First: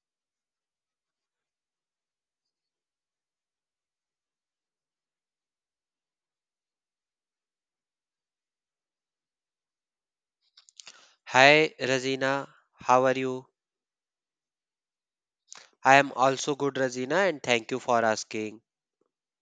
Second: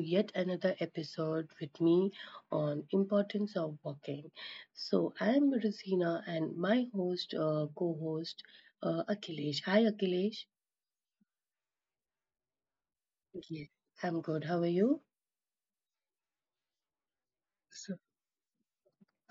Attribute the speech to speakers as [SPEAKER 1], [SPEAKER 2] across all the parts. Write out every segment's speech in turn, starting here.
[SPEAKER 1] yet another episode with me on importance of walking. So, I am Rosina, and my host, co-host, Akhilesh. Hi, Akhilesh.
[SPEAKER 2] Hi, Razina. How are you?
[SPEAKER 1] Yes, I'm good. How are you?
[SPEAKER 2] I am also good, Razina, and thank you for asking.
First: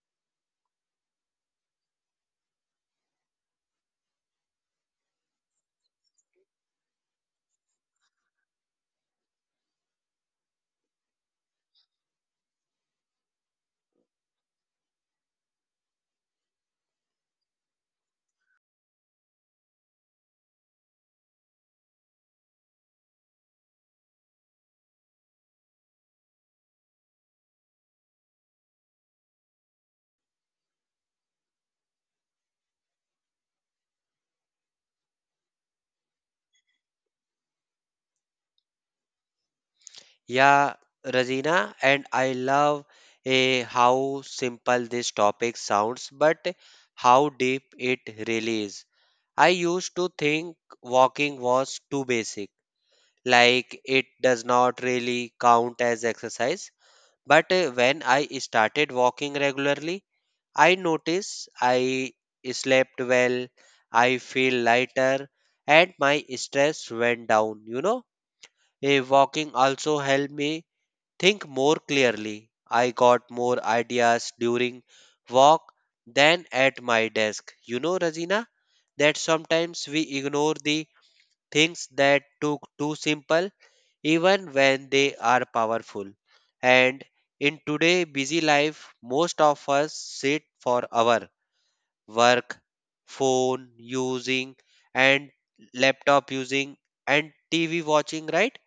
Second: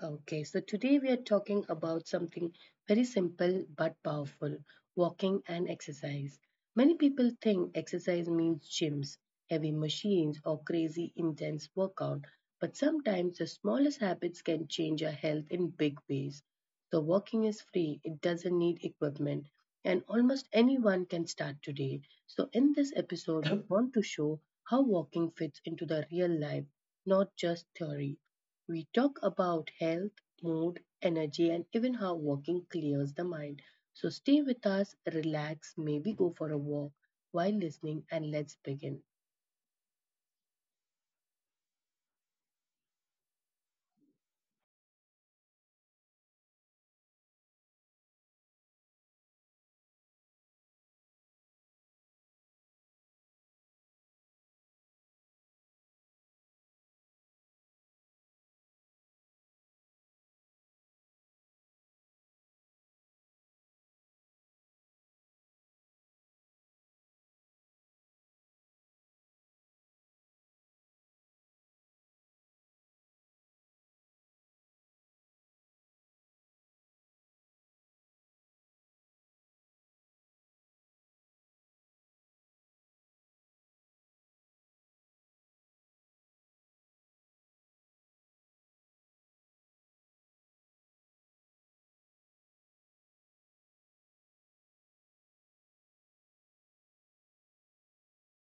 [SPEAKER 1] Okay, so today we are talking about something very simple but powerful walking and exercise. Many people think exercise means gyms, heavy machines, or crazy intense workout, but sometimes the smallest habits can change our health in big ways. So, walking is free, it doesn't need equipment, and almost anyone can start today. So, in this episode, we want to show how walking fits into the real life, not just theory. We talk about health, mood, energy, and even how walking clears the mind. So stay with us, relax, maybe go for a walk while listening, and let's begin.
[SPEAKER 2] Yeah, Razina, and I love how simple this topic sounds, but how deep it really is. I used to think walking was too basic, like it does not really count as exercise. But when I started walking regularly, I notice I slept well, I feel lighter, and my stress went down. A walking also helped me think more clearly. I got more ideas during walk than at my desk. You know, Rajina, that sometimes we ignore the things that took too simple, even when they are powerful. And in today busy life, most of us sit for hour work, phone using, and laptop using, and TV watching, right?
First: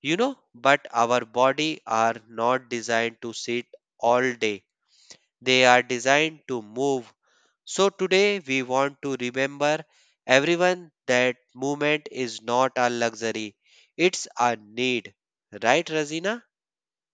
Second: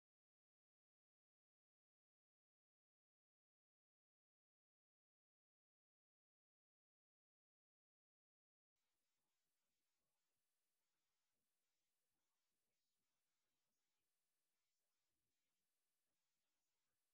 [SPEAKER 2] But our body are not designed to sit all day. They are designed to move. So today we want to remember everyone that movement is not a luxury, it's a need, right, Razina?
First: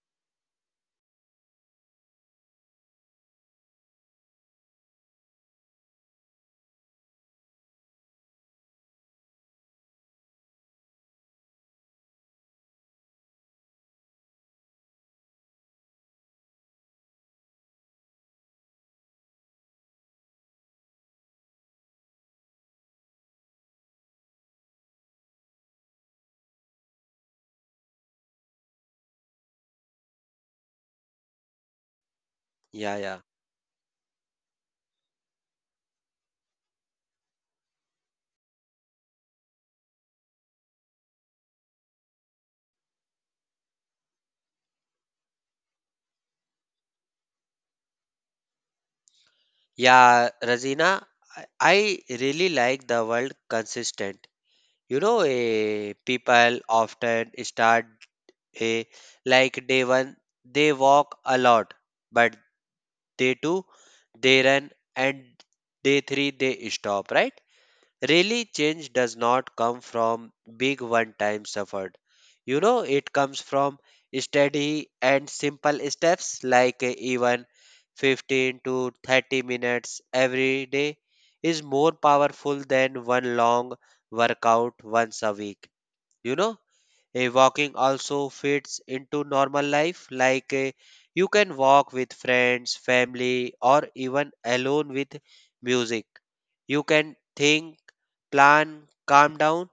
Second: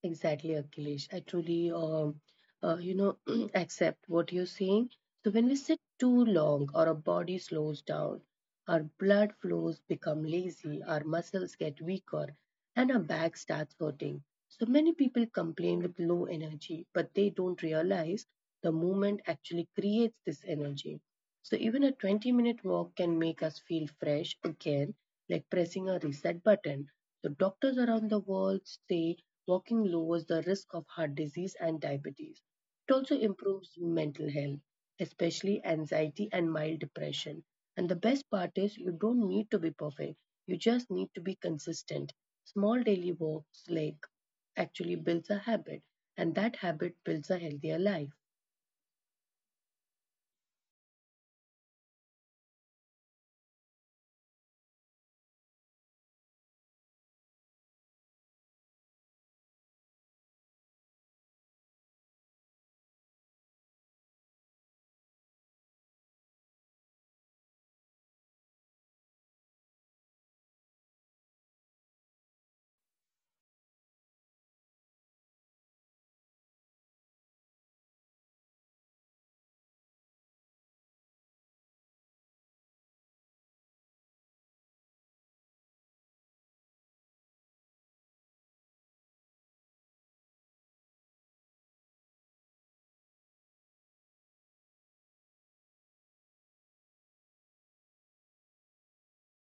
[SPEAKER 1] Exactly, Akhilesh. I truly, uh, you know, accept what you're saying. So when we sit too long, or our body slows down, our blood flows become lazy, our muscles get weaker, and our back starts hurting. So many people complain with low energy, but they don't realize the movement actually creates this energy. So even a 20-minute walk can make us feel fresh again, like pressing a reset button. So doctors around the world say walking lowers the risk of heart disease and diabetes.
[SPEAKER 2] Yeah,
[SPEAKER 1] It
[SPEAKER 2] yeah,
[SPEAKER 1] also improves mental health, especially anxiety and mild depression. And the best part is you don't need to be perfect. You just need to be consistent. Small daily walks like actually builds a habit, and that habit builds a healthier life.
[SPEAKER 2] yeah, Razina, I really like the word consistent. You know, people often start a like day one they walk a lot, but day two they run, and day three they stop, right? Really change does not come from big one time suffered. You know, it comes from steady and simple steps, like even 15 to 30 minutes every day is more powerful than one long workout once a week, you know. Walking also fits into normal life, like you can walk with friends, family, or even alone with music. You can think, plan, calm down,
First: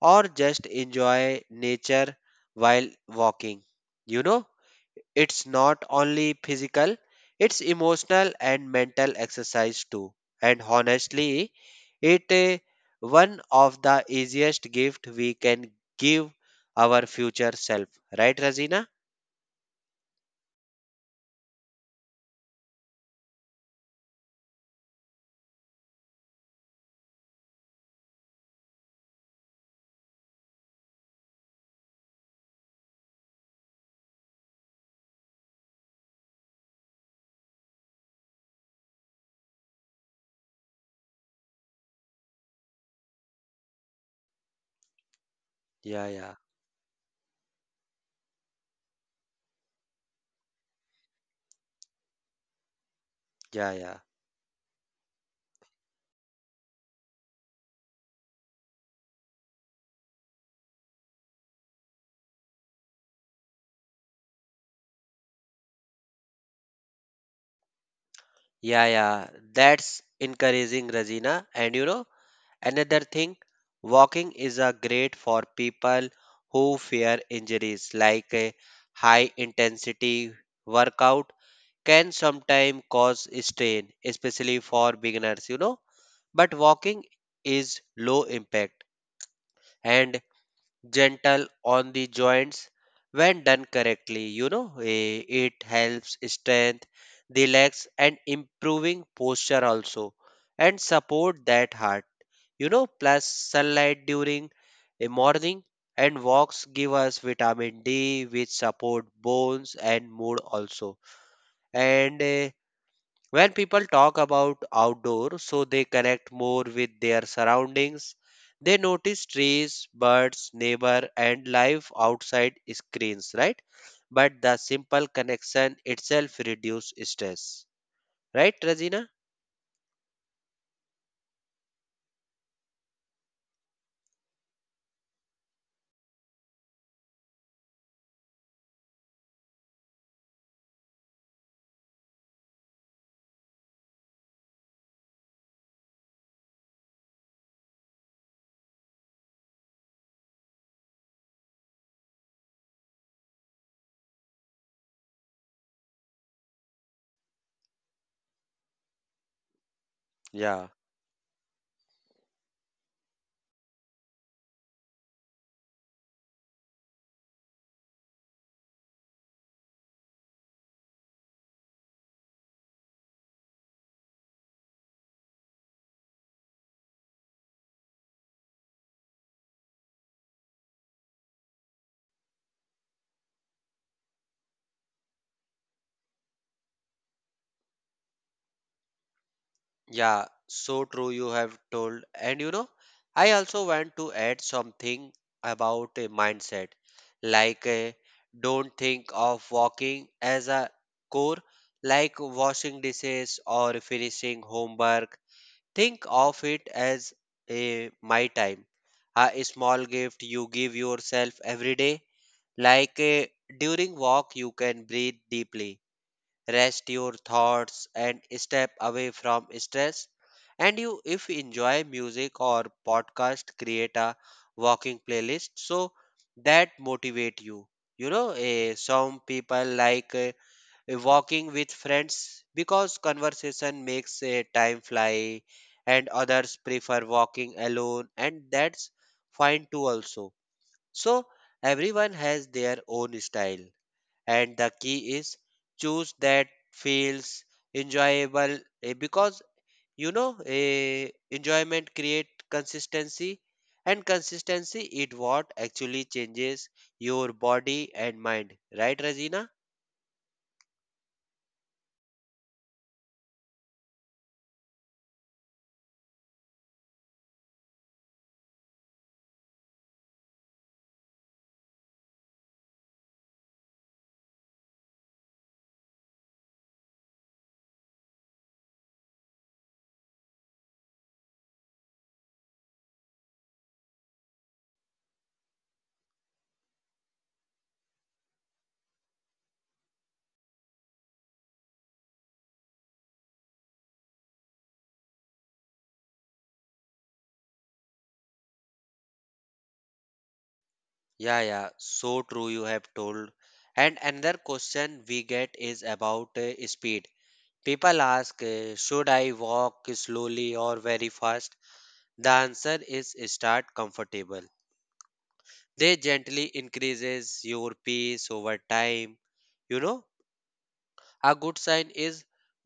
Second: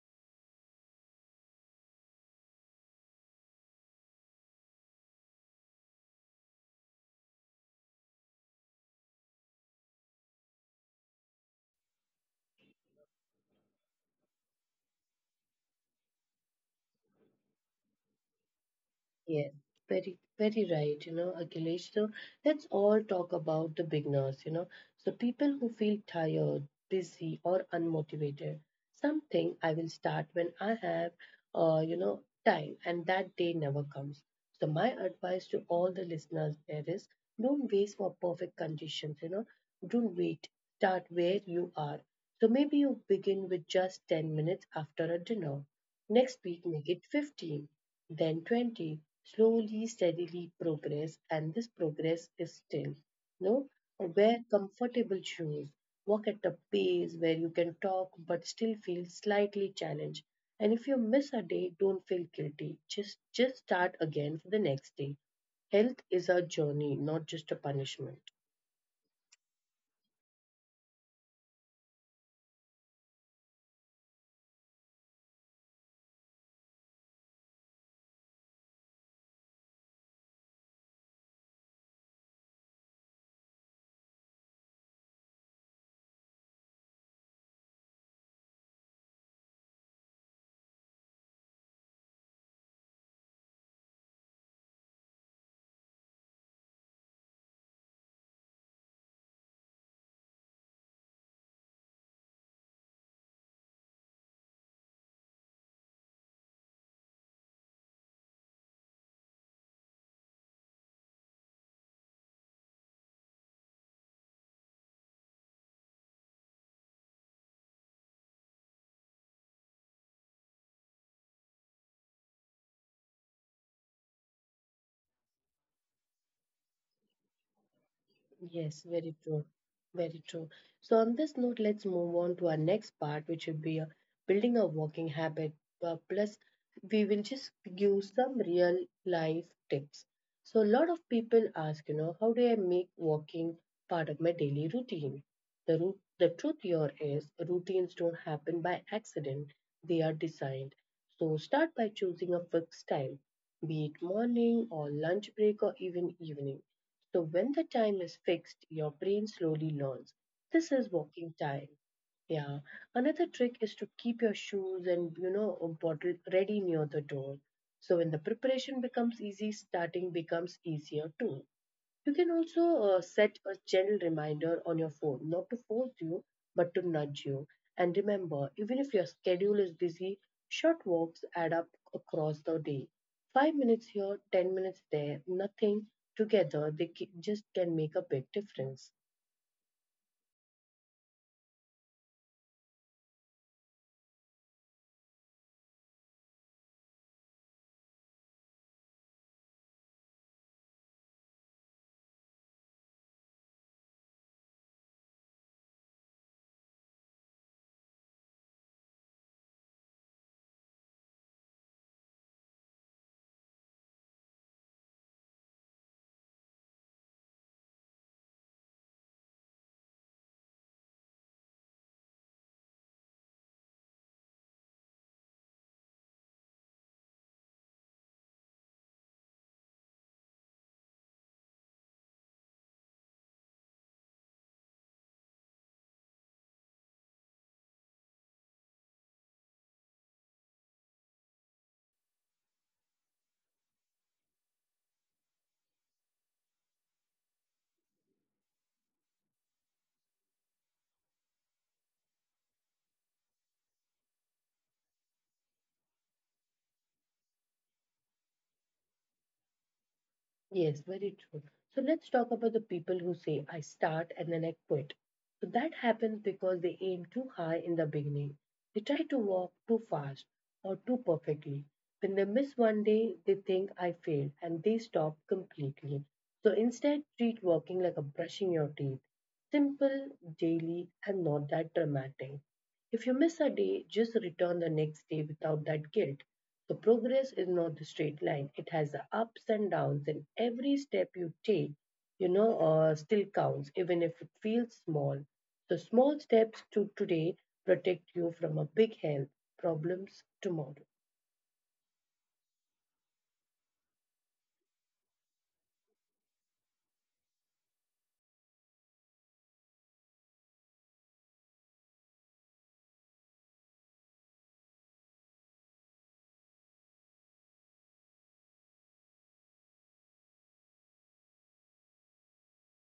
[SPEAKER 2] or just enjoy nature while walking. You know, it's not only physical, it's emotional and mental exercise too. And honestly, it eh, one of the easiest gift we can give our future self. Right, Razina?
[SPEAKER 1] Yes, very, very right. You know, Akhilesh, so let's all talk about the beginners, you know. So people who feel tired, busy, or unmotivated. Something I will start when I have, time, and that day never comes. So, my advice to all the listeners there is don't wait for perfect conditions, you know, don't wait. Start where you are. So, maybe you begin with just 10 minutes after a dinner.
[SPEAKER 2] Yeah,
[SPEAKER 1] Next
[SPEAKER 2] yeah,
[SPEAKER 1] week, make it 15, then 20. Slowly, steadily progress, and this progress is still, you
[SPEAKER 2] yeah,
[SPEAKER 1] know,
[SPEAKER 2] yeah,
[SPEAKER 1] wear comfortable shoes. Walk at a pace where you can talk but still feel slightly challenged. And if you miss a day, don't feel guilty. Just start again for the next day. Health is a journey, not just a punishment.
[SPEAKER 2] yeah, yeah. That's encouraging, Razina. And you know, another thing, walking is a great for people who fear injuries, like a high intensity workout can sometimes cause strain, especially for beginners, you know. But walking is low impact and gentle on the joints when done correctly. You know, it helps strength the legs and improving posture also, and support that heart. You know, plus sunlight during a morning and walks give us vitamin D, which support bones and mood also. And when people talk about outdoor, so they connect more with their surroundings. They notice trees, birds, neighbor, and life outside screens, right? But the simple connection itself reduces stress, right,
[SPEAKER 1] Yes, very
[SPEAKER 2] Rajina?
[SPEAKER 1] true. Very true. So, on this note, let's move on to our next part, which would be building a walking habit. Plus, we will just give some real life tips. So, a lot of people ask, you know, how do I make walking part of my daily routine? The truth here is routines don't happen by accident, they are designed. So, start by choosing a fixed time, be it morning or lunch break or even evening, so when the time is fixed, your brain slowly learns this
[SPEAKER 2] Yeah.
[SPEAKER 1] is walking time. Yeah. Another trick is to keep your shoes and you know a bottle ready near the door. So when the preparation becomes easy, starting becomes easier too. You can also set a gentle reminder on your phone, not to force you, but to nudge you. And remember, even if your schedule is busy, short walks add up across the day. 5 minutes here, 10 minutes there, nothing together, they just can make a big difference.
[SPEAKER 2] Yeah, so true you have told. And you know, I also want to add something about a mindset. Like, don't think of walking as a chore, like washing dishes or finishing homework. Think of it as a my time, a small gift you give yourself every day. Like, during walk, you can breathe deeply, rest your thoughts, and step away from stress. And you if you enjoy music or podcast, create a walking playlist so that motivate you. You know, some people like walking with friends because conversation makes time fly, and others prefer walking alone, and that's fine too also. So everyone has their own style, and the key is choose that feels enjoyable, because you know, enjoyment create consistency, and consistency it what actually changes your body and mind, right, Regina?
[SPEAKER 1] Yes, very true. So let's talk about the people who say, I start and then I quit. So that happens because they aim too high in the beginning. They try to walk too fast or too perfectly. When they miss one day, they think I failed and they stop completely. So instead, treat working like a brushing your teeth. Simple, daily, and not that dramatic. If you miss a day, just return the next day without that guilt. So progress is not a straight line. It has the ups and downs, and every step you take, still counts, even if it feels small. So small steps to today protect you from a big health problems tomorrow.
[SPEAKER 2] Yeah, yeah, so true you have told. And another question we get is about speed. People ask, should I walk slowly or very fast? The answer is start comfortable. They gently increases your pace over time. You know, a good sign is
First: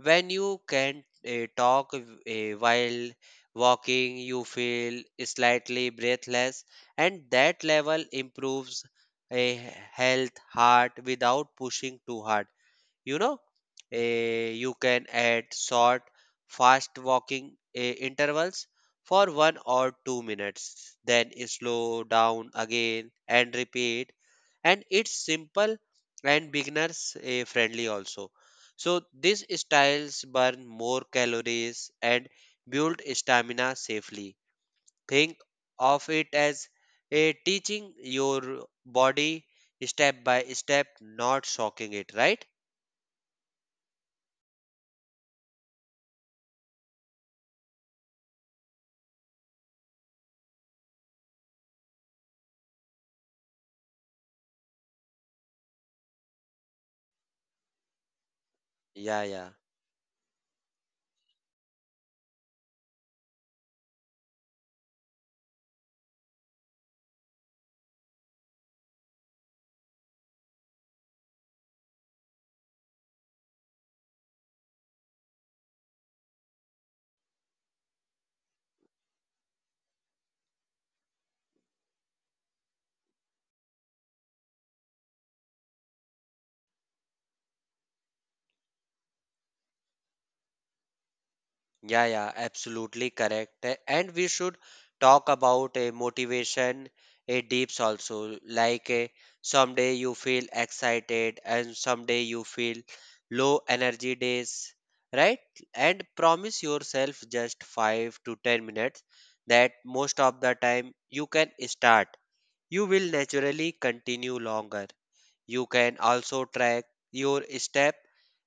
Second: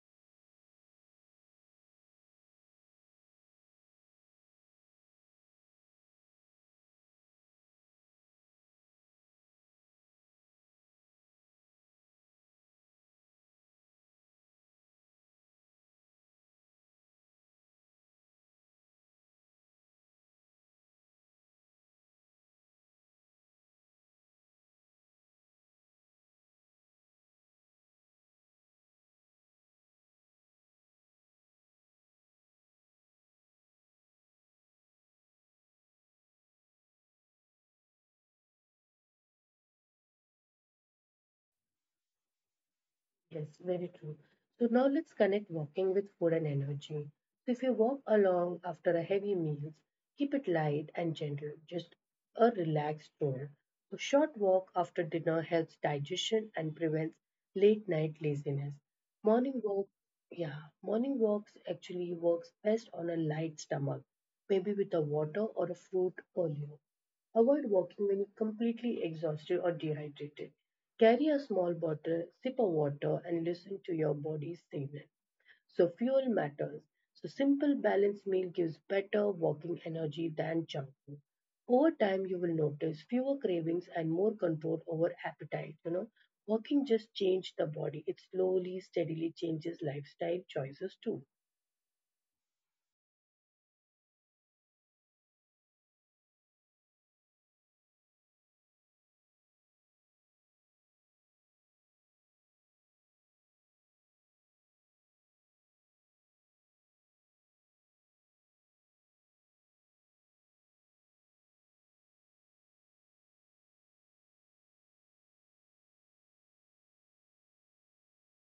[SPEAKER 2] when you can talk while walking, you feel slightly breathless, and that level improves a health heart without pushing too hard. You know, you can add short fast walking intervals for 1 or 2 minutes, then slow down again and repeat. And it's simple and beginners friendly also. So these styles burn more calories and build stamina safely. Think of it as a teaching your body step by step, not shocking it, right?
[SPEAKER 1] Yes, very true. So now let's connect walking with food and energy. So if you walk along after a heavy meal, keep it light and gentle, just a relaxed tone. A short walk after dinner helps digestion and prevents late night laziness.
[SPEAKER 2] Yeah, yeah.
[SPEAKER 1] Morning walk, yeah, morning walks actually works best on a light stomach, maybe with a water or a fruit earlier. Avoid walking when you're completely exhausted or dehydrated. Carry a small bottle, sip of water, and listen to your body's signal. So, fuel matters. So, simple balanced meal gives better walking energy than junk food. Over time, you will notice fewer cravings and more control over appetite. You know, walking just changes the body. It slowly, steadily changes lifestyle choices too.
[SPEAKER 2] Yeah, yeah, absolutely correct. And we should talk about a motivation, a deeps also. Like a, someday you feel excited and someday you feel low energy days, right? And promise yourself just 5 to 10 minutes that most of the time you can start. You will naturally continue longer. You can also track your step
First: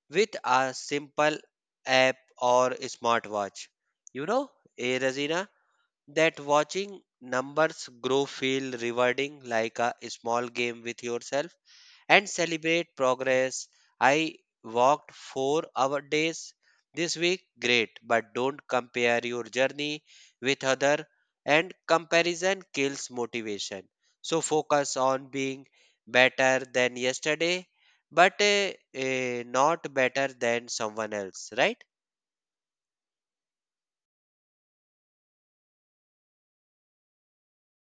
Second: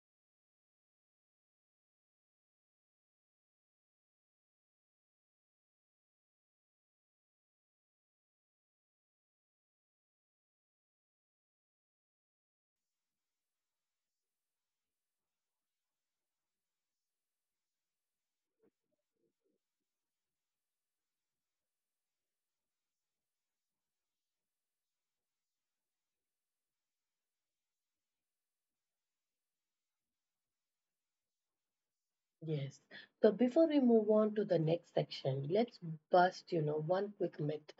[SPEAKER 2] with a simple app or smartwatch. You know, Razina, that watching numbers grow feel rewarding like a small game with yourself and celebrate progress. I walked 4-hour days this week, great, but don't compare your journey with other and comparison kills motivation. So focus on being better than yesterday, but not better than someone else, right?
[SPEAKER 1] Yes. So before we move on to the next section, let's bust, you know, one quick myth.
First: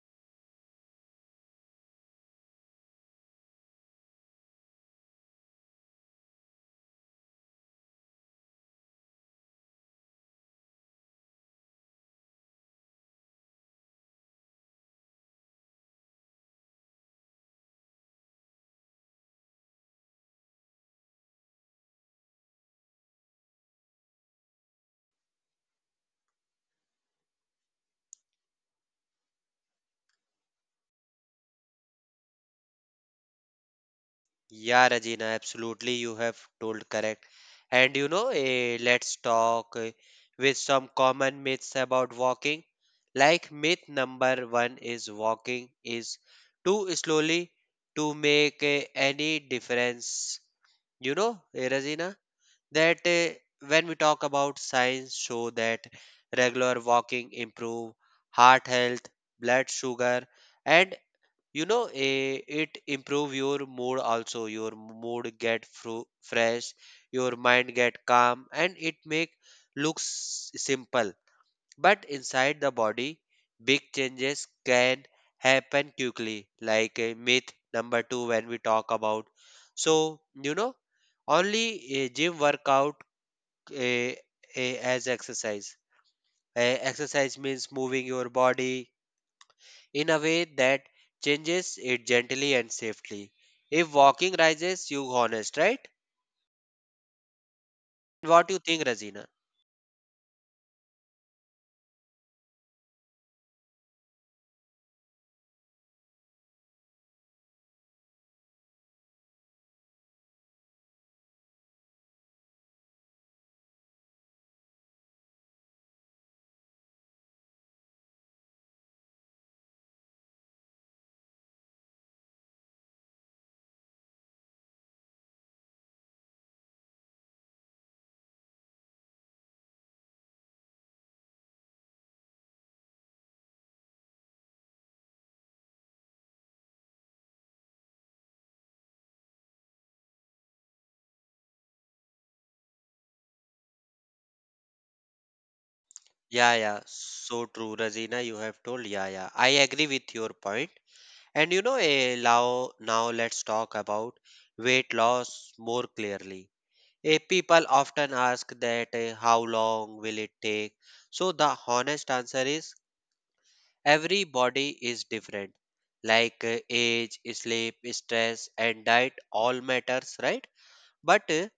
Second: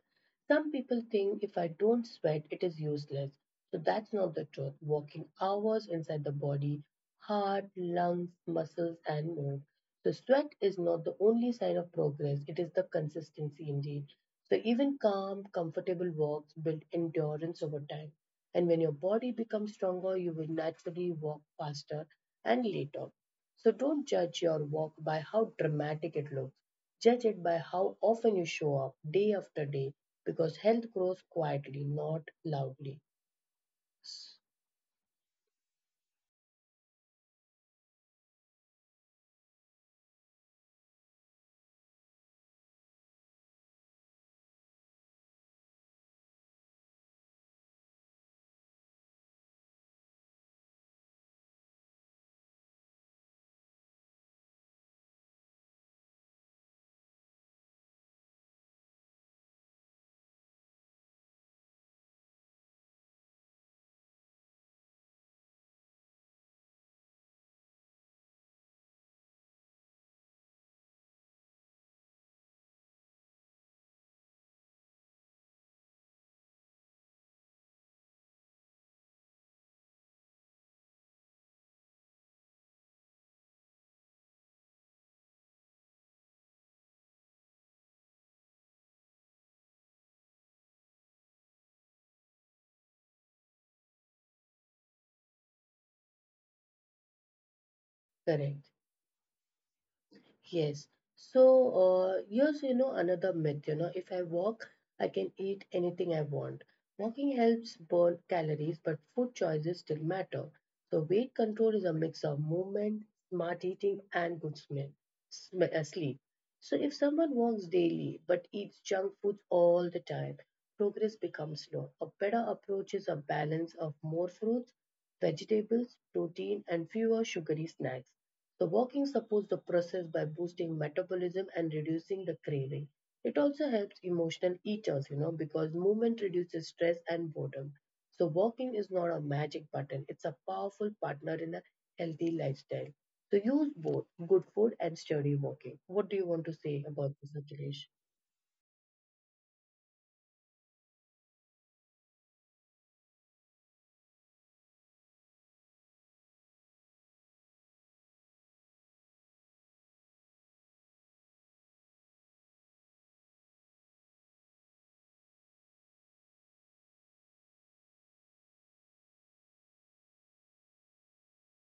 [SPEAKER 1] Some people think if I don't sweat, it is useless. So that's not the truth. Working hours inside the body, heart, lungs, muscles, and more. So sweat is not the only sign of progress, it is the consistency indeed. So even calm, comfortable walks build endurance over time. And when your body becomes stronger, you will naturally walk faster and later. So don't judge your walk by how dramatic it looks. Judge it by how often you show up day after day because health grows quietly, not loudly.
[SPEAKER 2] Yeah, Regina, absolutely. You have told correct. And you know, let's talk with some common myths about walking. Like myth number one is walking is too slowly to make any difference. You know, Regina, that when we talk about science show that regular walking improve heart health, blood sugar, and you know it improve your mood also. Your mood get fresh, your mind get calm, and it make looks simple, but inside the body big changes can happen quickly. Like a myth number 2, when we talk about, so you know, only a gym workout eh, as exercise. Exercise means moving your body in a way that changes it gently and safely. If walking rises, you honest, right?
[SPEAKER 1] Correct.
[SPEAKER 2] What you think, Razina?
[SPEAKER 1] Yes. So, here's, you know, another myth, you know, if I walk, I can eat anything I want. Walking helps burn calories, but food choices still matter. So, weight control is a mix of movement, smart eating, and good smell, sleep. So, if someone walks daily but eats junk food all the time, progress becomes slow. A better approach is a balance of more fruits, vegetables, protein, and fewer sugary snacks. The walking supports the process by boosting metabolism and reducing the craving. It also helps emotional eaters, you know, because movement reduces stress and boredom. So walking is not a magic button, it's a powerful partner in a healthy lifestyle. So use both good food and sturdy walking. What do you want to
[SPEAKER 2] Yeah,
[SPEAKER 1] say
[SPEAKER 2] yeah,
[SPEAKER 1] about this,
[SPEAKER 2] so
[SPEAKER 1] Akhilesh?
[SPEAKER 2] true, Razina. You have told. Yeah, yeah, I agree with your point. And you know, now let's talk about weight loss more clearly. People often ask that how long will it take? So the honest answer is every body is different, like age, sleep, stress, and diet all matters, right? But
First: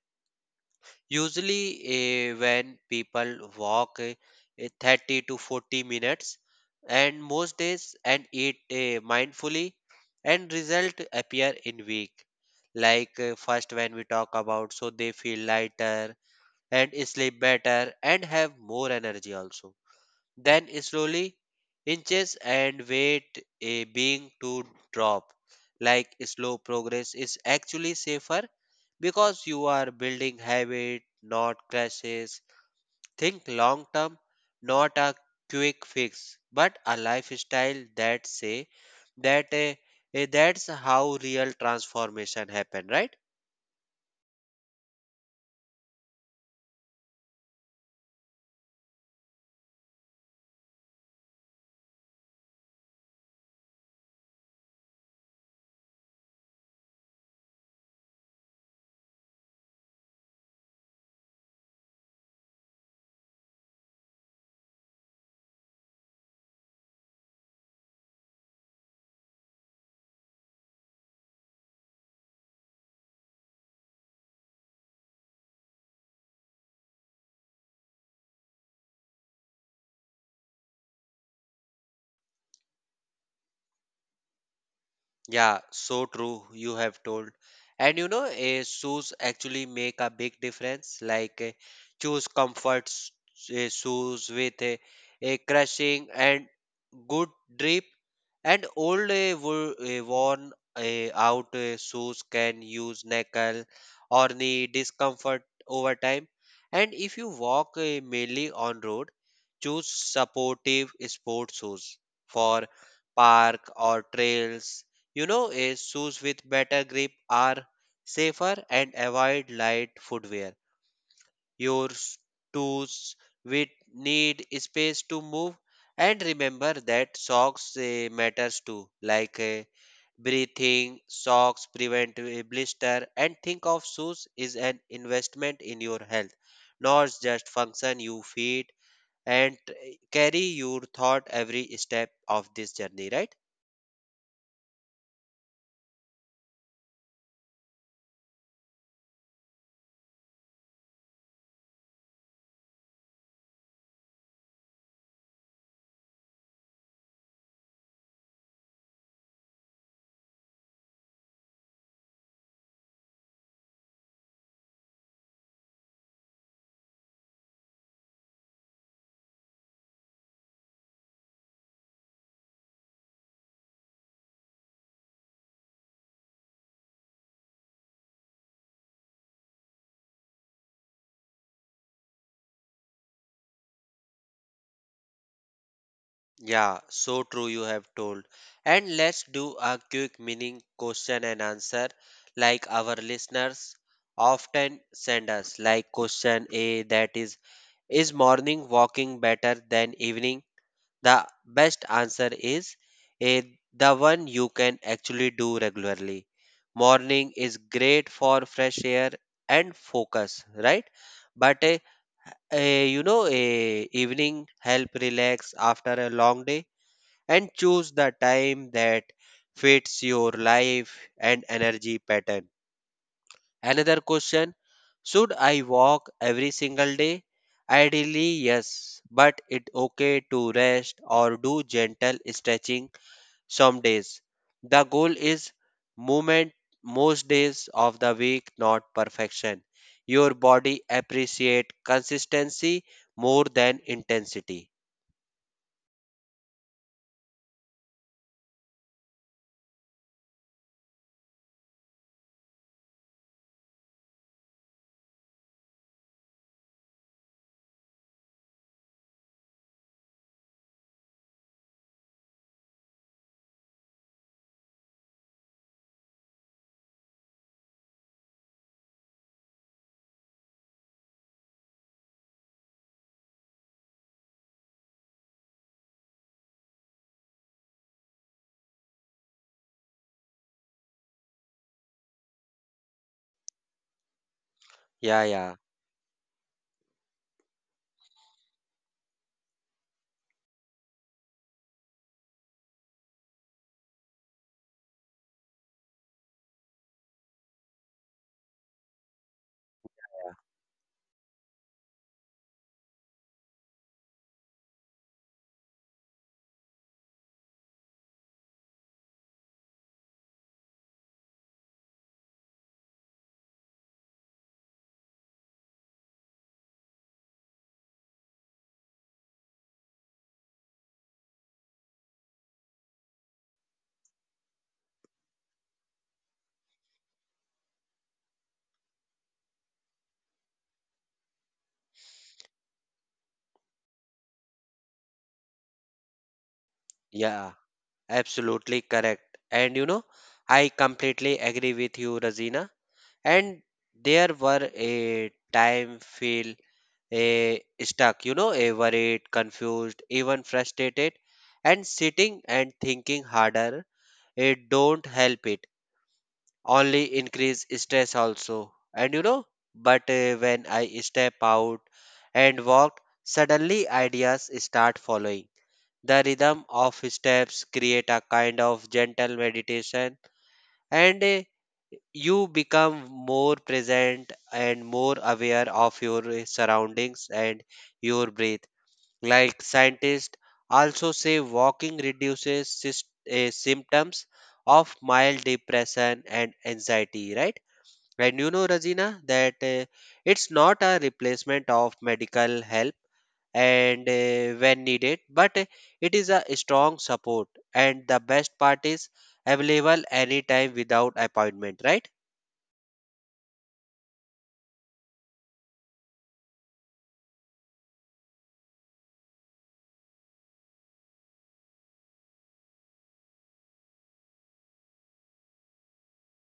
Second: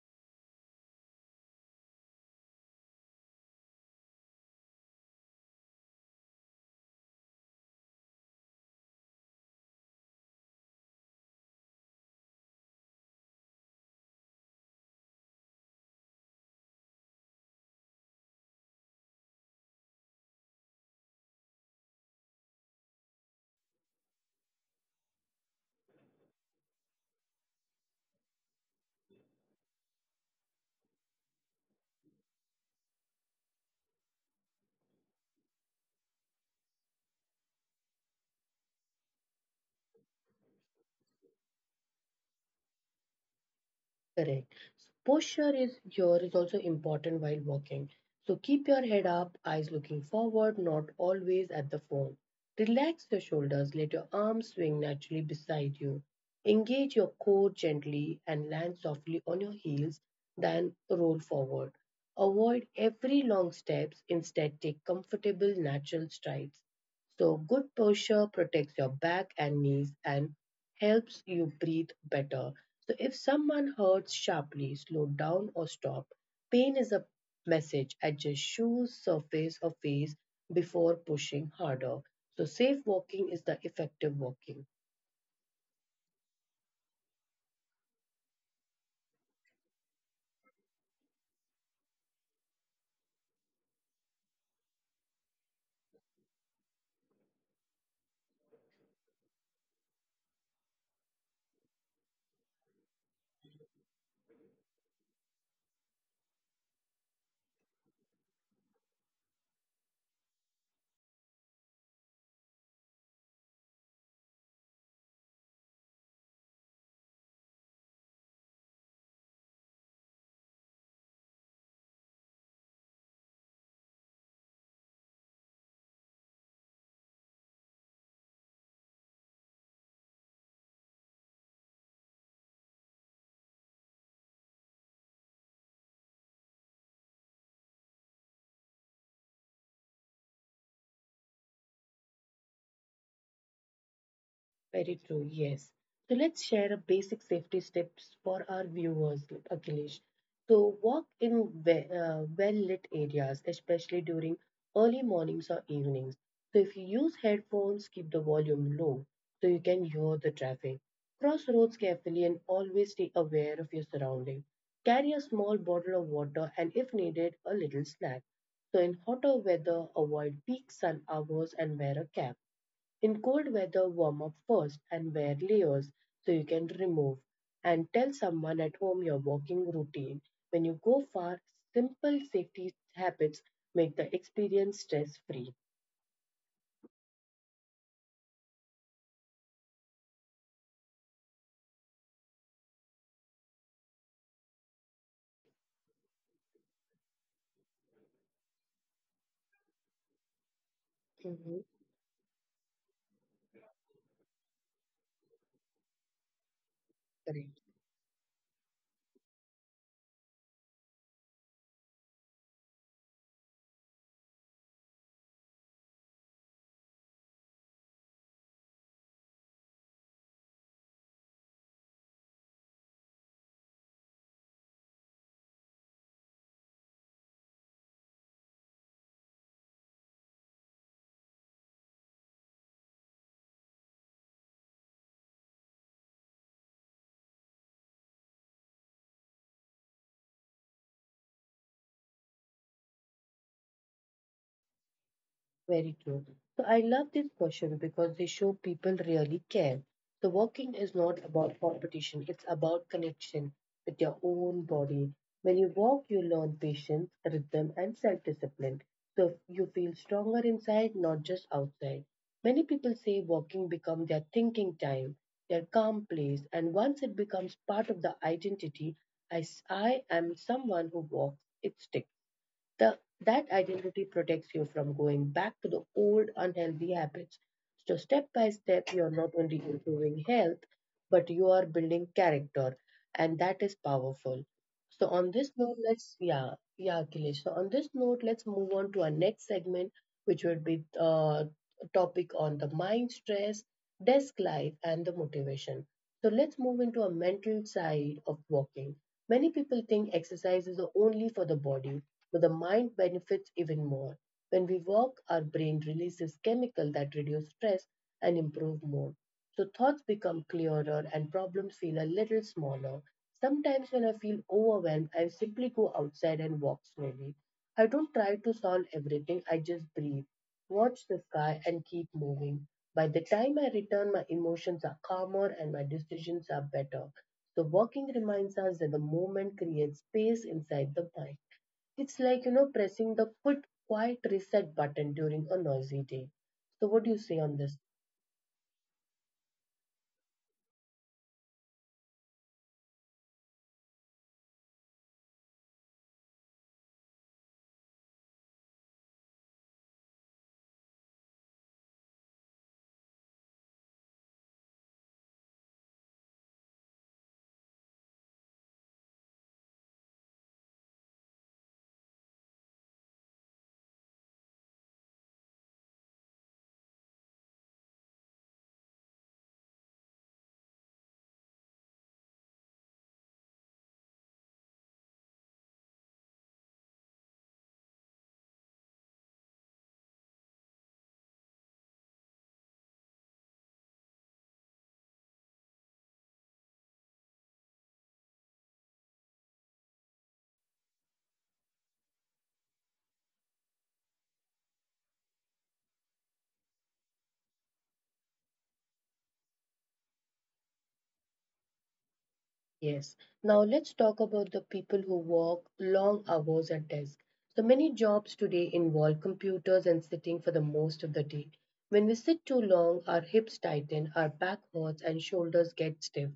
[SPEAKER 2] usually, when people walk 30 to 40 minutes, and most days, and eat mindfully, and result appear in week. Like first, when we talk about, so they feel lighter and sleep better and have more energy also, then slowly inches and weight a being to drop. Like slow progress is actually safer because you are building habit, not crashes. Think long term, not a quick fix, but a lifestyle that say that that's how real transformation happen, right?
[SPEAKER 1] Correct. So posture is here is also important while walking. So keep your head up, eyes looking forward, not always at the phone. Relax your shoulders, let your arms swing naturally beside you. Engage your core gently and land softly on your heels, then roll forward. Avoid every long steps, instead take comfortable natural strides. So good posture protects your back and knees and helps you breathe better. So, if someone hurts sharply, slow down or stop. Pain is a message. Adjust shoes, surface, or face before pushing harder. So, safe walking is the effective walking.
[SPEAKER 2] Yeah, so true. You have told. And you know, shoes actually make a big difference. Like, choose shoes with a crushing and good drip. And old worn out shoes can use knuckle or knee discomfort over time. And if you walk mainly on road, choose supportive sport shoes for park or trails. You know, is shoes with better grip are safer and avoid light footwear. Your toes will need space to move, and remember that socks matters too, like breathing socks prevent blister. And think of shoes is an investment in your health, not just function you feed, and carry your thought every step of this journey, right?
[SPEAKER 1] Very true, yes. So let's share a basic safety tips for our viewers, Akhilesh. So walk in well-lit areas, especially during early mornings or evenings. So if you use headphones, keep the volume low so you can hear the traffic. Cross roads carefully and always stay aware of your surroundings. Carry a small bottle of water and if needed, a little snack. So in hotter weather, avoid peak sun hours and wear a cap. In cold weather, warm up first and wear layers so you can remove. And tell someone at home your walking routine. When you go far, simple safety habits make the experience stress free.
[SPEAKER 2] Yeah, so true you have told. And let's do a quick meaning question and answer, like our listeners often send us, like question A, that is morning walking better than evening? The
[SPEAKER 1] Mhm.
[SPEAKER 2] best answer is A, the one you can actually do regularly. Morning is
[SPEAKER 1] Correct.
[SPEAKER 2] great for fresh air and focus, right? But a you know a evening help relax after a long day, and choose the time that fits your life and energy pattern. Another question: should I walk every single day? Ideally, yes, but it's okay to rest or do gentle stretching some days. The goal is movement most days of the week, not perfection. Your body appreciate consistency more than intensity.
[SPEAKER 1] Very true. So I love this question because they show people really care. So walking is not about competition, it's about connection with your own body. When you walk, you learn patience, rhythm, and self discipline. So you feel stronger inside, not just outside. Many people say walking becomes their thinking time, their calm place, and once it becomes part of the identity, I am someone who walks, it sticks. That identity protects you from going back to the old unhealthy habits. So, step by step, you're not only improving health, but you are building character, and that is powerful. So
[SPEAKER 2] Yeah,
[SPEAKER 1] on
[SPEAKER 2] yeah,
[SPEAKER 1] this note, let's Akhilesh. So on this note, let's move on to our next segment, which would be a topic on the mind stress, desk life, and the motivation. So let's move into a mental side of walking. Many people think exercise is only for the body, but the mind benefits even more. When we walk, our brain releases chemical that reduce stress and improve mood. So thoughts become clearer and problems feel a little smaller. Sometimes when I feel overwhelmed, I simply go outside and walk slowly. I don't try to solve everything, I just breathe, watch the sky, and keep moving. By the time I return, my emotions are calmer and my decisions are better. So, walking reminds us that the moment creates space inside the mind. It's like, pressing the foot quiet reset button during a noisy day. So, what do you say
[SPEAKER 2] yeah.
[SPEAKER 1] on this?
[SPEAKER 2] Absolutely correct. And you know, I completely agree with you, Razina. And there were a time feel a stuck, you know, a worried, confused, even frustrated, and sitting and thinking harder. It don't help it. Only increase stress also. And you know, but when I step out and walk, suddenly ideas start following the rhythm of steps create a kind of gentle meditation, and you become more present and more aware of your surroundings and your breath. Like scientists also say, walking reduces symptoms of mild depression and anxiety, right? And you know, Rajina, that it's not a replacement of medical help and when needed but it is a strong support, and the best part is available anytime without appointment, right?
[SPEAKER 1] Yes. Now let's talk about the people who work long hours at desk. So many jobs today involve computers and sitting for the most of the day. When we sit too long, our hips tighten, our back hurts, and shoulders get stiff.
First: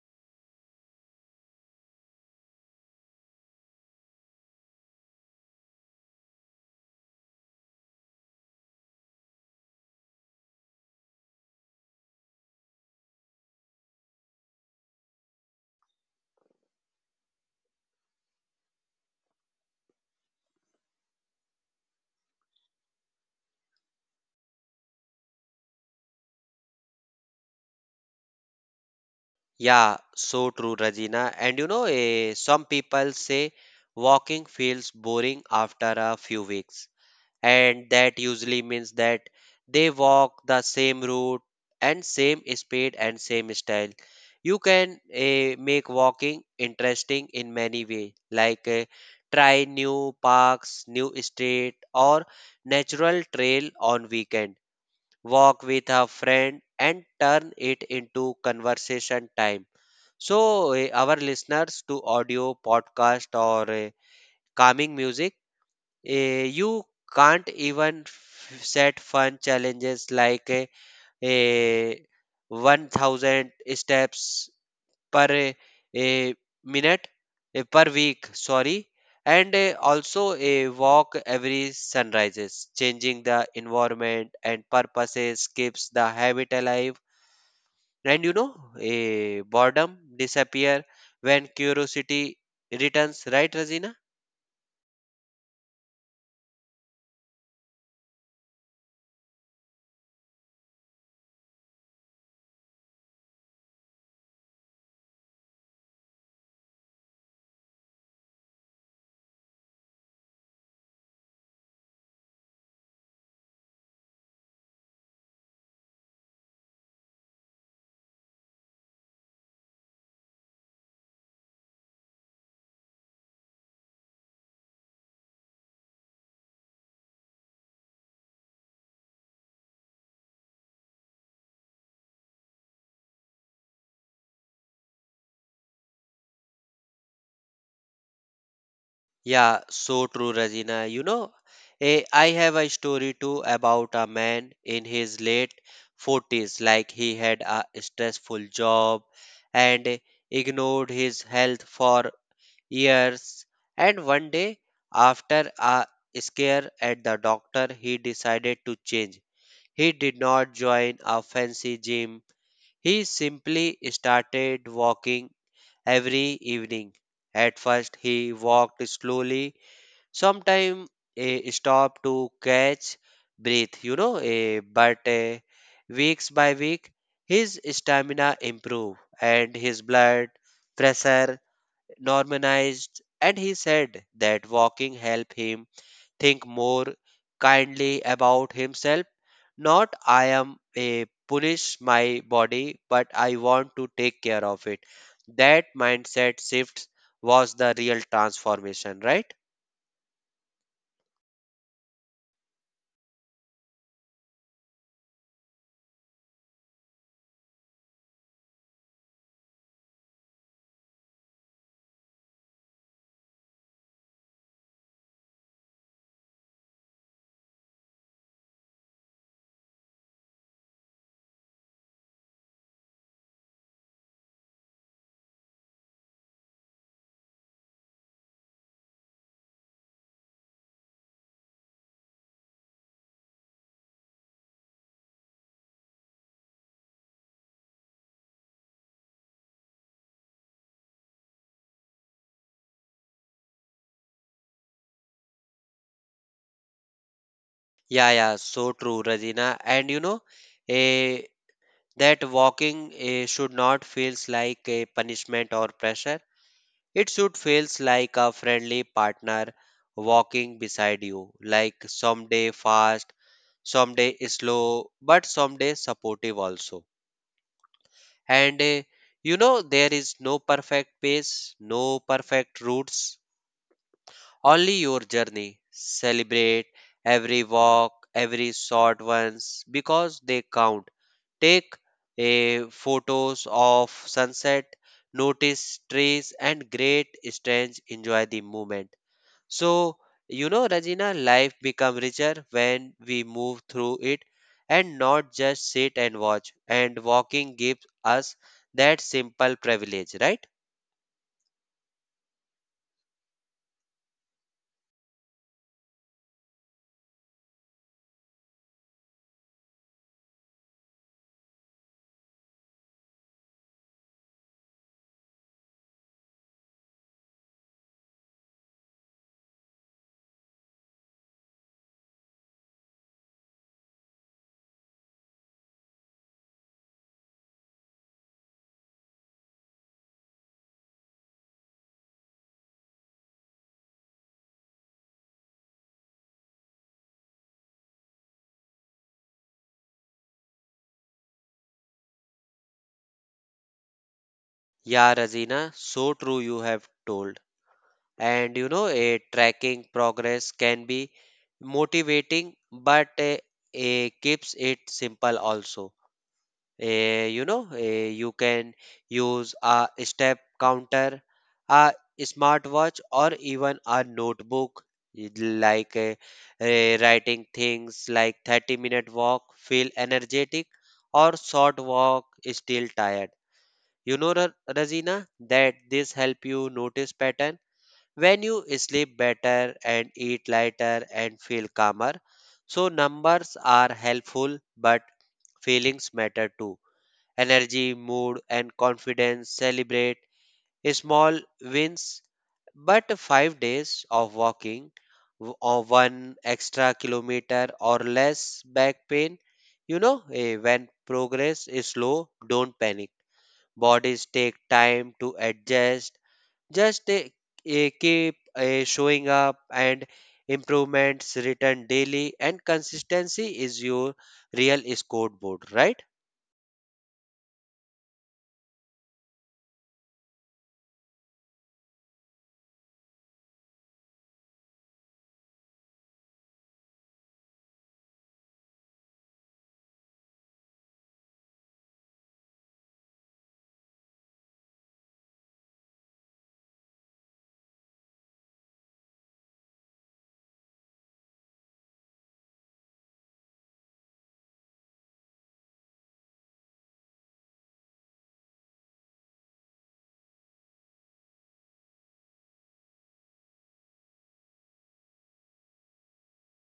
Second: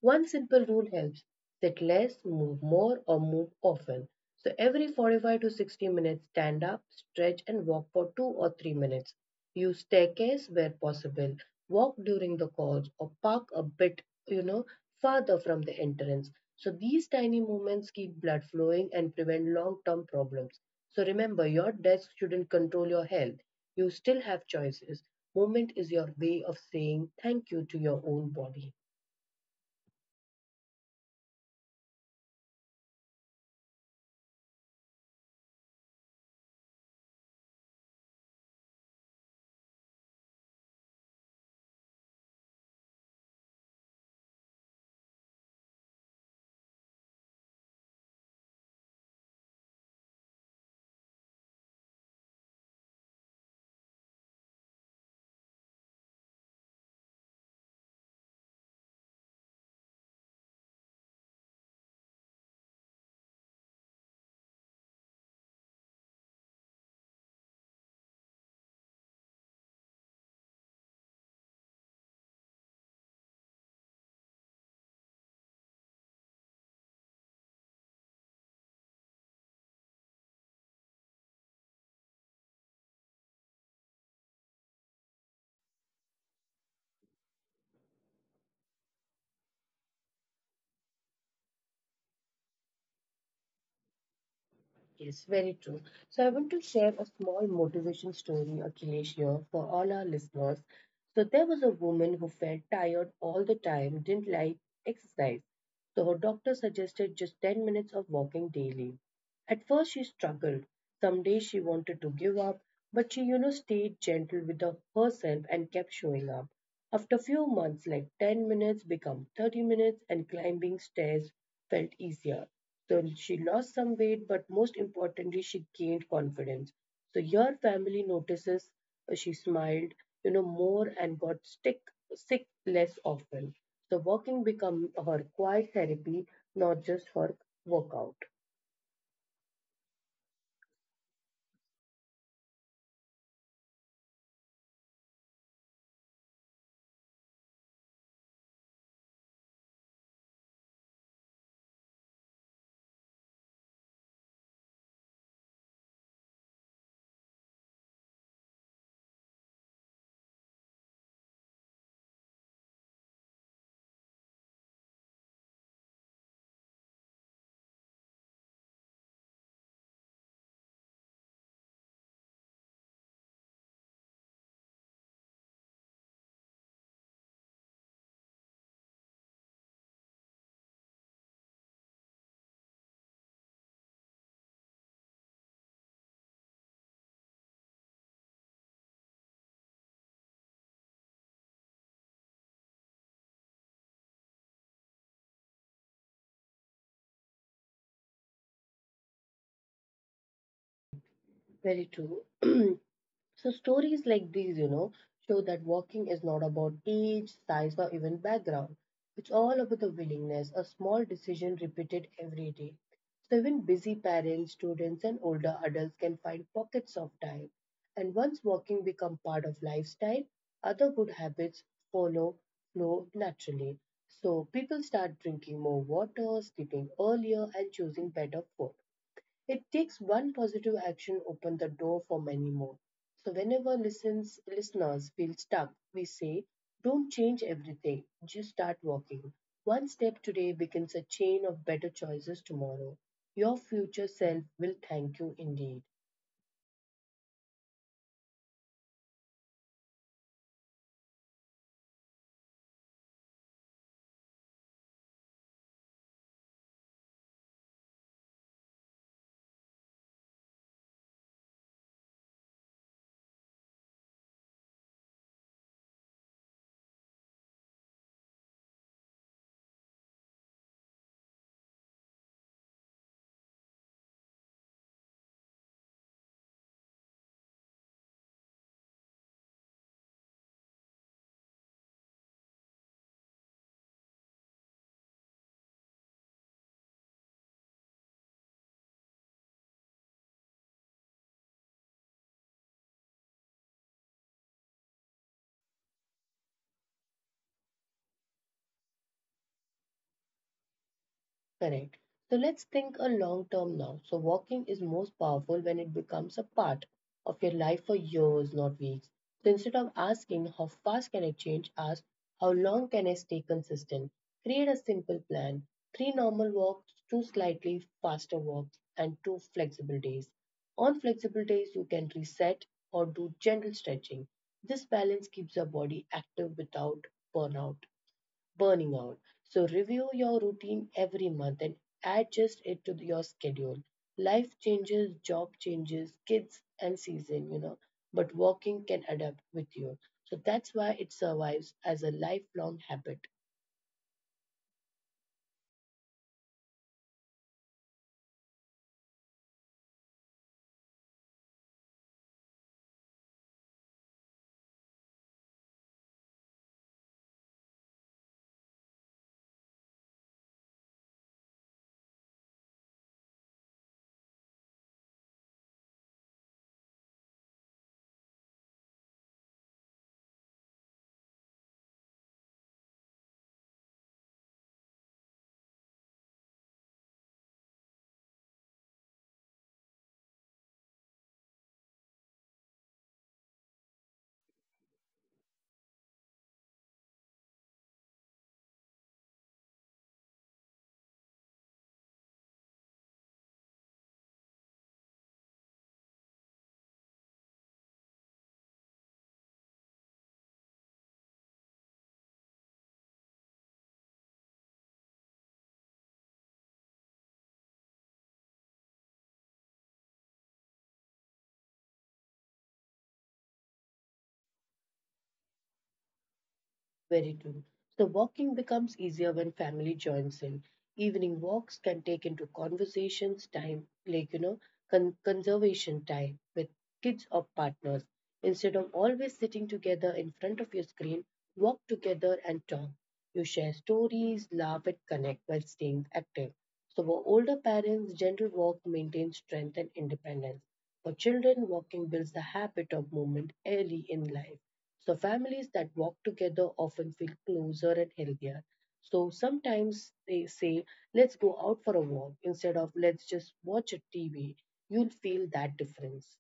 [SPEAKER 1] One simple rule helps sit less, move more, or move often. So every 45 to 60 minutes, stand up, stretch, and walk for 2 or 3 minutes. Use staircase where possible. Walk during the course or park a bit, you know, further from the entrance. So these tiny movements keep blood flowing and prevent long-term problems. So remember, your desk shouldn't control your health. You still have choices. Movement is your way of saying thank you to your own body.
[SPEAKER 2] Yeah, so true, Rajina. And you know, some people say walking feels boring after a few weeks, and that usually means that they walk the same route and same speed and same style. You can make walking interesting in many ways, like try new parks, new street, or natural trail on weekend, walk with a friend and turn it into conversation time. So our listeners to audio podcast, or calming music. You can't even set fun challenges like a 1000 steps per eh, minute, per week, sorry. And also a walk every sunrises, changing the environment and purposes keeps the habit alive. And you know, a boredom disappear when curiosity returns, right, Razina?
[SPEAKER 1] Yes, very true. So I want to share a small motivation story, Akhilesh, here for all our listeners. So there was a woman who felt tired all the time, didn't like exercise, so her doctor suggested just 10 minutes of walking daily. At first she struggled. Some days she wanted to give up, but she, stayed gentle with herself and kept showing up. After few months, like 10 minutes become 30 minutes and climbing stairs felt easier. So she lost some weight, but most importantly, she gained confidence. So your family notices she smiled, more and got sick less often. So walking become her quiet therapy, not just her workout.
[SPEAKER 2] Yeah, so true, Rajina. You know, I have a story too about a man in his late 40s. Like, he had a stressful job and ignored his health for years. And one day, after a scare at the doctor, he decided to change. He did not join a fancy gym. He simply started walking every evening. At first, he walked slowly, sometime a stop to catch breath, you know. A but eh, weeks by week, his stamina improved and his blood pressure normalized, and he said that walking helped him think more kindly about himself. Not I am a punish my body, but I want to take care of it. That mindset shift was the real transformation, right?
[SPEAKER 1] Very true. So, stories like these, show that walking is not about age, size, or even background. It's all about the willingness, a small decision repeated every day. So, even busy parents, students, and older adults can find pockets of time. And once walking becomes part of lifestyle, other good habits follow flow naturally. So, people start drinking more water, sleeping earlier, and choosing better food. It takes one positive action open the door for many more. So whenever listeners feel stuck, we say, don't change everything, just start walking. One step today becomes a chain of better choices tomorrow. Your future self will thank you indeed.
[SPEAKER 2] Yeah, yeah, so true, Rajina. And you know, eh, that walking should not feels like a punishment or pressure. It should feels like a friendly partner walking beside you, like someday fast, someday slow, but someday supportive also. And you know, there is no perfect pace, no perfect routes, only your journey. Celebrate every walk, every short ones, because they count. Take a photos of sunset, notice trees and great strange, enjoy the moment. So you know, Rajina, life become richer when we move through it, and not just sit and watch. And walking gives us that simple privilege, right?
[SPEAKER 1] Correct. So let's think a long term now. So walking is most powerful when it becomes a part of your life for years, not weeks. So instead of asking how fast can I change, ask how long can I stay consistent. Create a simple plan: three normal walks, two slightly faster walks, and two flexible days. On flexible days, you can reset or do gentle stretching. This balance keeps your body active without burnout burning out. So review your routine every month and adjust it to your schedule. Life changes, job changes, kids and season, you know, but walking can adapt with you. So that's why it survives as a lifelong habit.
[SPEAKER 2] Yeah, Rajina, so true, you have told. And you know, a tracking progress can be motivating, but keeps it simple also. You know, you can use a step counter, a smartwatch, or even a notebook. It like writing things like 30-minute walk feel energetic, or short walk still tired. You know, Razina, that this help you notice pattern when you sleep better and eat lighter and feel calmer. So numbers are helpful, but feelings matter too. Energy, mood, and confidence. Celebrate small wins, but five days of walking or one extra kilometer or less back pain. You know, when progress is slow, don't panic. Bodies take time to adjust. Just keep showing up, and improvements written daily, and consistency is your real scoreboard, right?
[SPEAKER 1] Very true. So walking becomes easier when family joins in. Evening walks can take into conversations time, like conservation time with kids or partners. Instead of always sitting together in front of your screen, walk together and talk. You share stories, laugh, and connect while staying active. So for older parents, gentle walk maintains strength and independence. For children, walking builds the habit of movement early in life. So families that walk together often feel closer and healthier. So sometimes they say, let's go out for a walk instead of let's just watch a TV. You'll feel that difference.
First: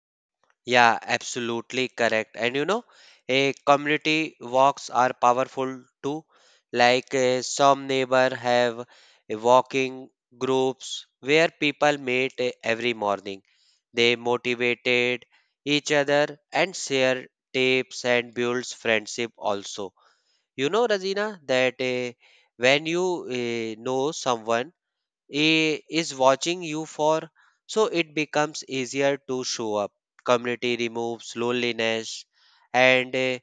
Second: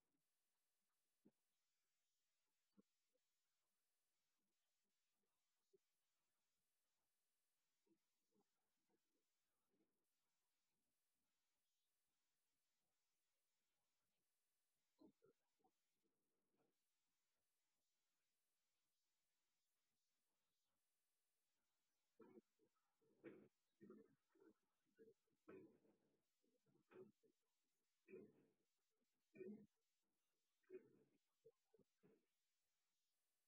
[SPEAKER 2] Yeah, absolutely correct. And you know, a community walks are powerful too. Like, some neighbor have a walking groups where people meet every morning. They motivated each other and share tips and builds friendship also. You know, Razina, that when you know someone is watching you for, so it becomes easier to show up. Community removes loneliness and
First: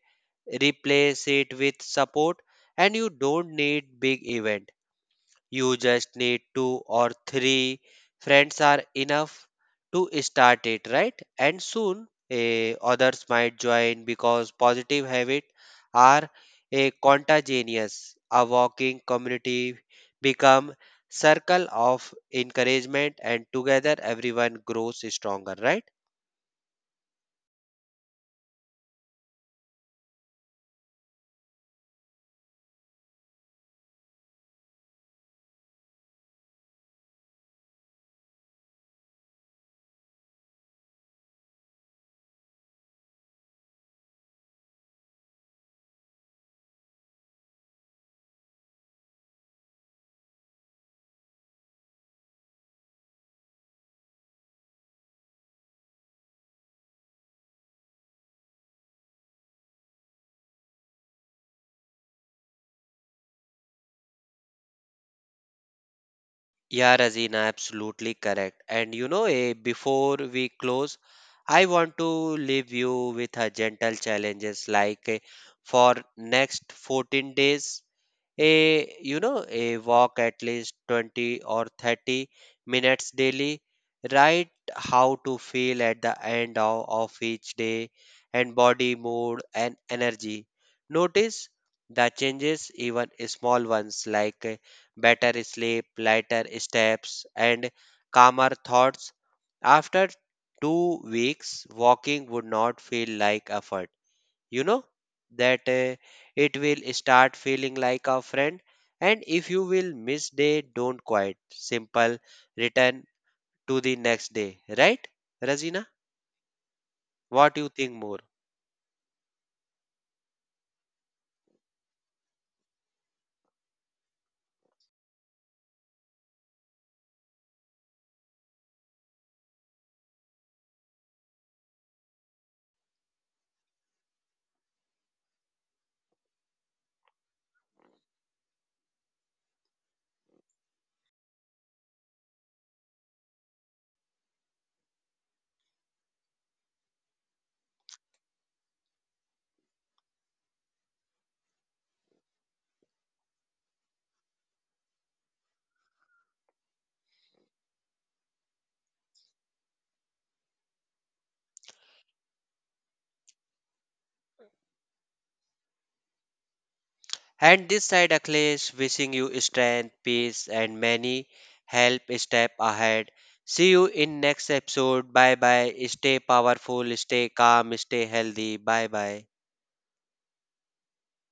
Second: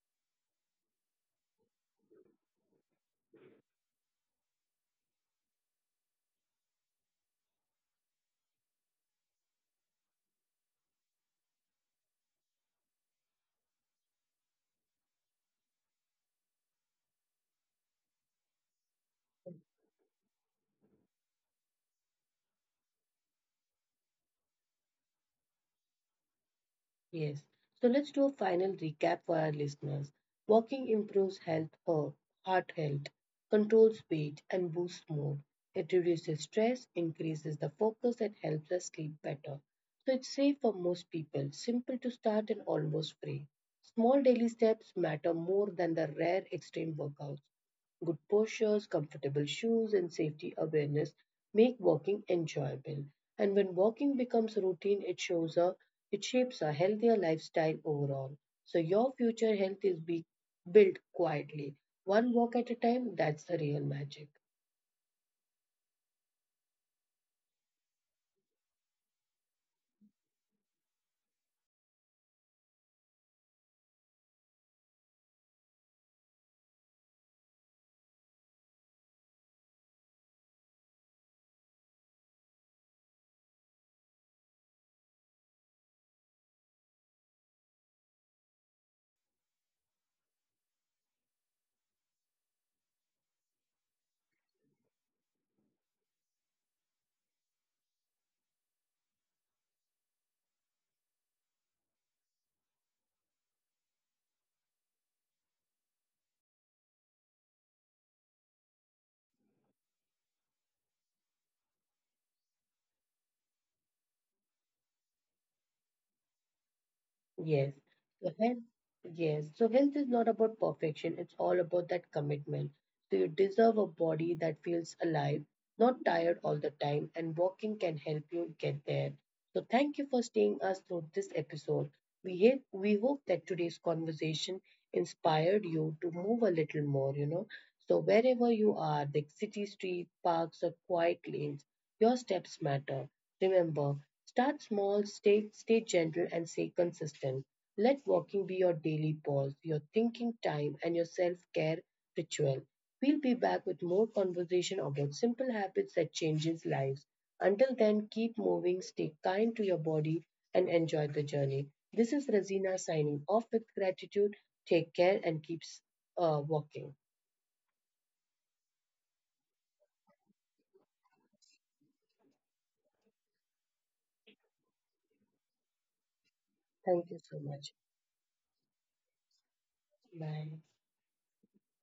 [SPEAKER 2] replace it with support, and you don't need big event. You just need two or three friends are enough to start it, right? And soon others might join, because positive habits are a contagious. A walking community become circle of encouragement, and together everyone grows stronger, right?
[SPEAKER 1] Yes. So let's do a final recap for our listeners. Walking improves health, heart health, controls weight, and boosts mood. It reduces stress, increases the focus, and helps us sleep better. So it's safe for most people, simple to start, and almost free. Small daily steps matter more than the rare extreme workouts. Good postures, comfortable shoes, and safety awareness make walking enjoyable. And when walking becomes routine, it shapes a healthier lifestyle overall. So your future health is be built quietly, one walk at a time. That's the real magic.
[SPEAKER 2] Yeah, Razina, absolutely correct. And you know, before we close, I want to leave you with a gentle challenges, like for next 14 days, a you know, a walk at least 20 or 30 minutes daily. Write how to feel at the end of each day, and body, mood, and energy. Notice the changes, even small ones, like better sleep, lighter steps, and calmer thoughts. After two weeks, walking would not feel like effort. You know that it will start feeling like a friend. And if you will miss day, don't quit. Simple, return to the next day. Right, Razina? What do you
[SPEAKER 1] Yes.
[SPEAKER 2] think more?
[SPEAKER 1] So health, yes. So health is not about perfection. It's all about that commitment. So you deserve a body that feels alive, not tired all the time, and walking can help you get there. So thank you for staying us through this episode. We hope that today's conversation inspired you to move a little more, you know. So wherever you are, the city street, parks, or quiet lanes, your steps matter. Remember, start small, stay gentle, and stay consistent. Let walking be your daily pause, your thinking time, and your self care ritual. We'll be back with more conversation about simple habits that changes lives. Until then, keep moving, stay kind to your body, and enjoy the journey. This is Razina signing off with gratitude. Take care and keeps walking.
[SPEAKER 2] And this side Akhilesh, wishing you strength, peace, and many help step ahead. See you in next episode. Bye bye. Stay
[SPEAKER 1] Thank
[SPEAKER 2] powerful,
[SPEAKER 1] you so
[SPEAKER 2] stay
[SPEAKER 1] much.
[SPEAKER 2] calm, stay healthy. Bye bye.
[SPEAKER 1] Bye.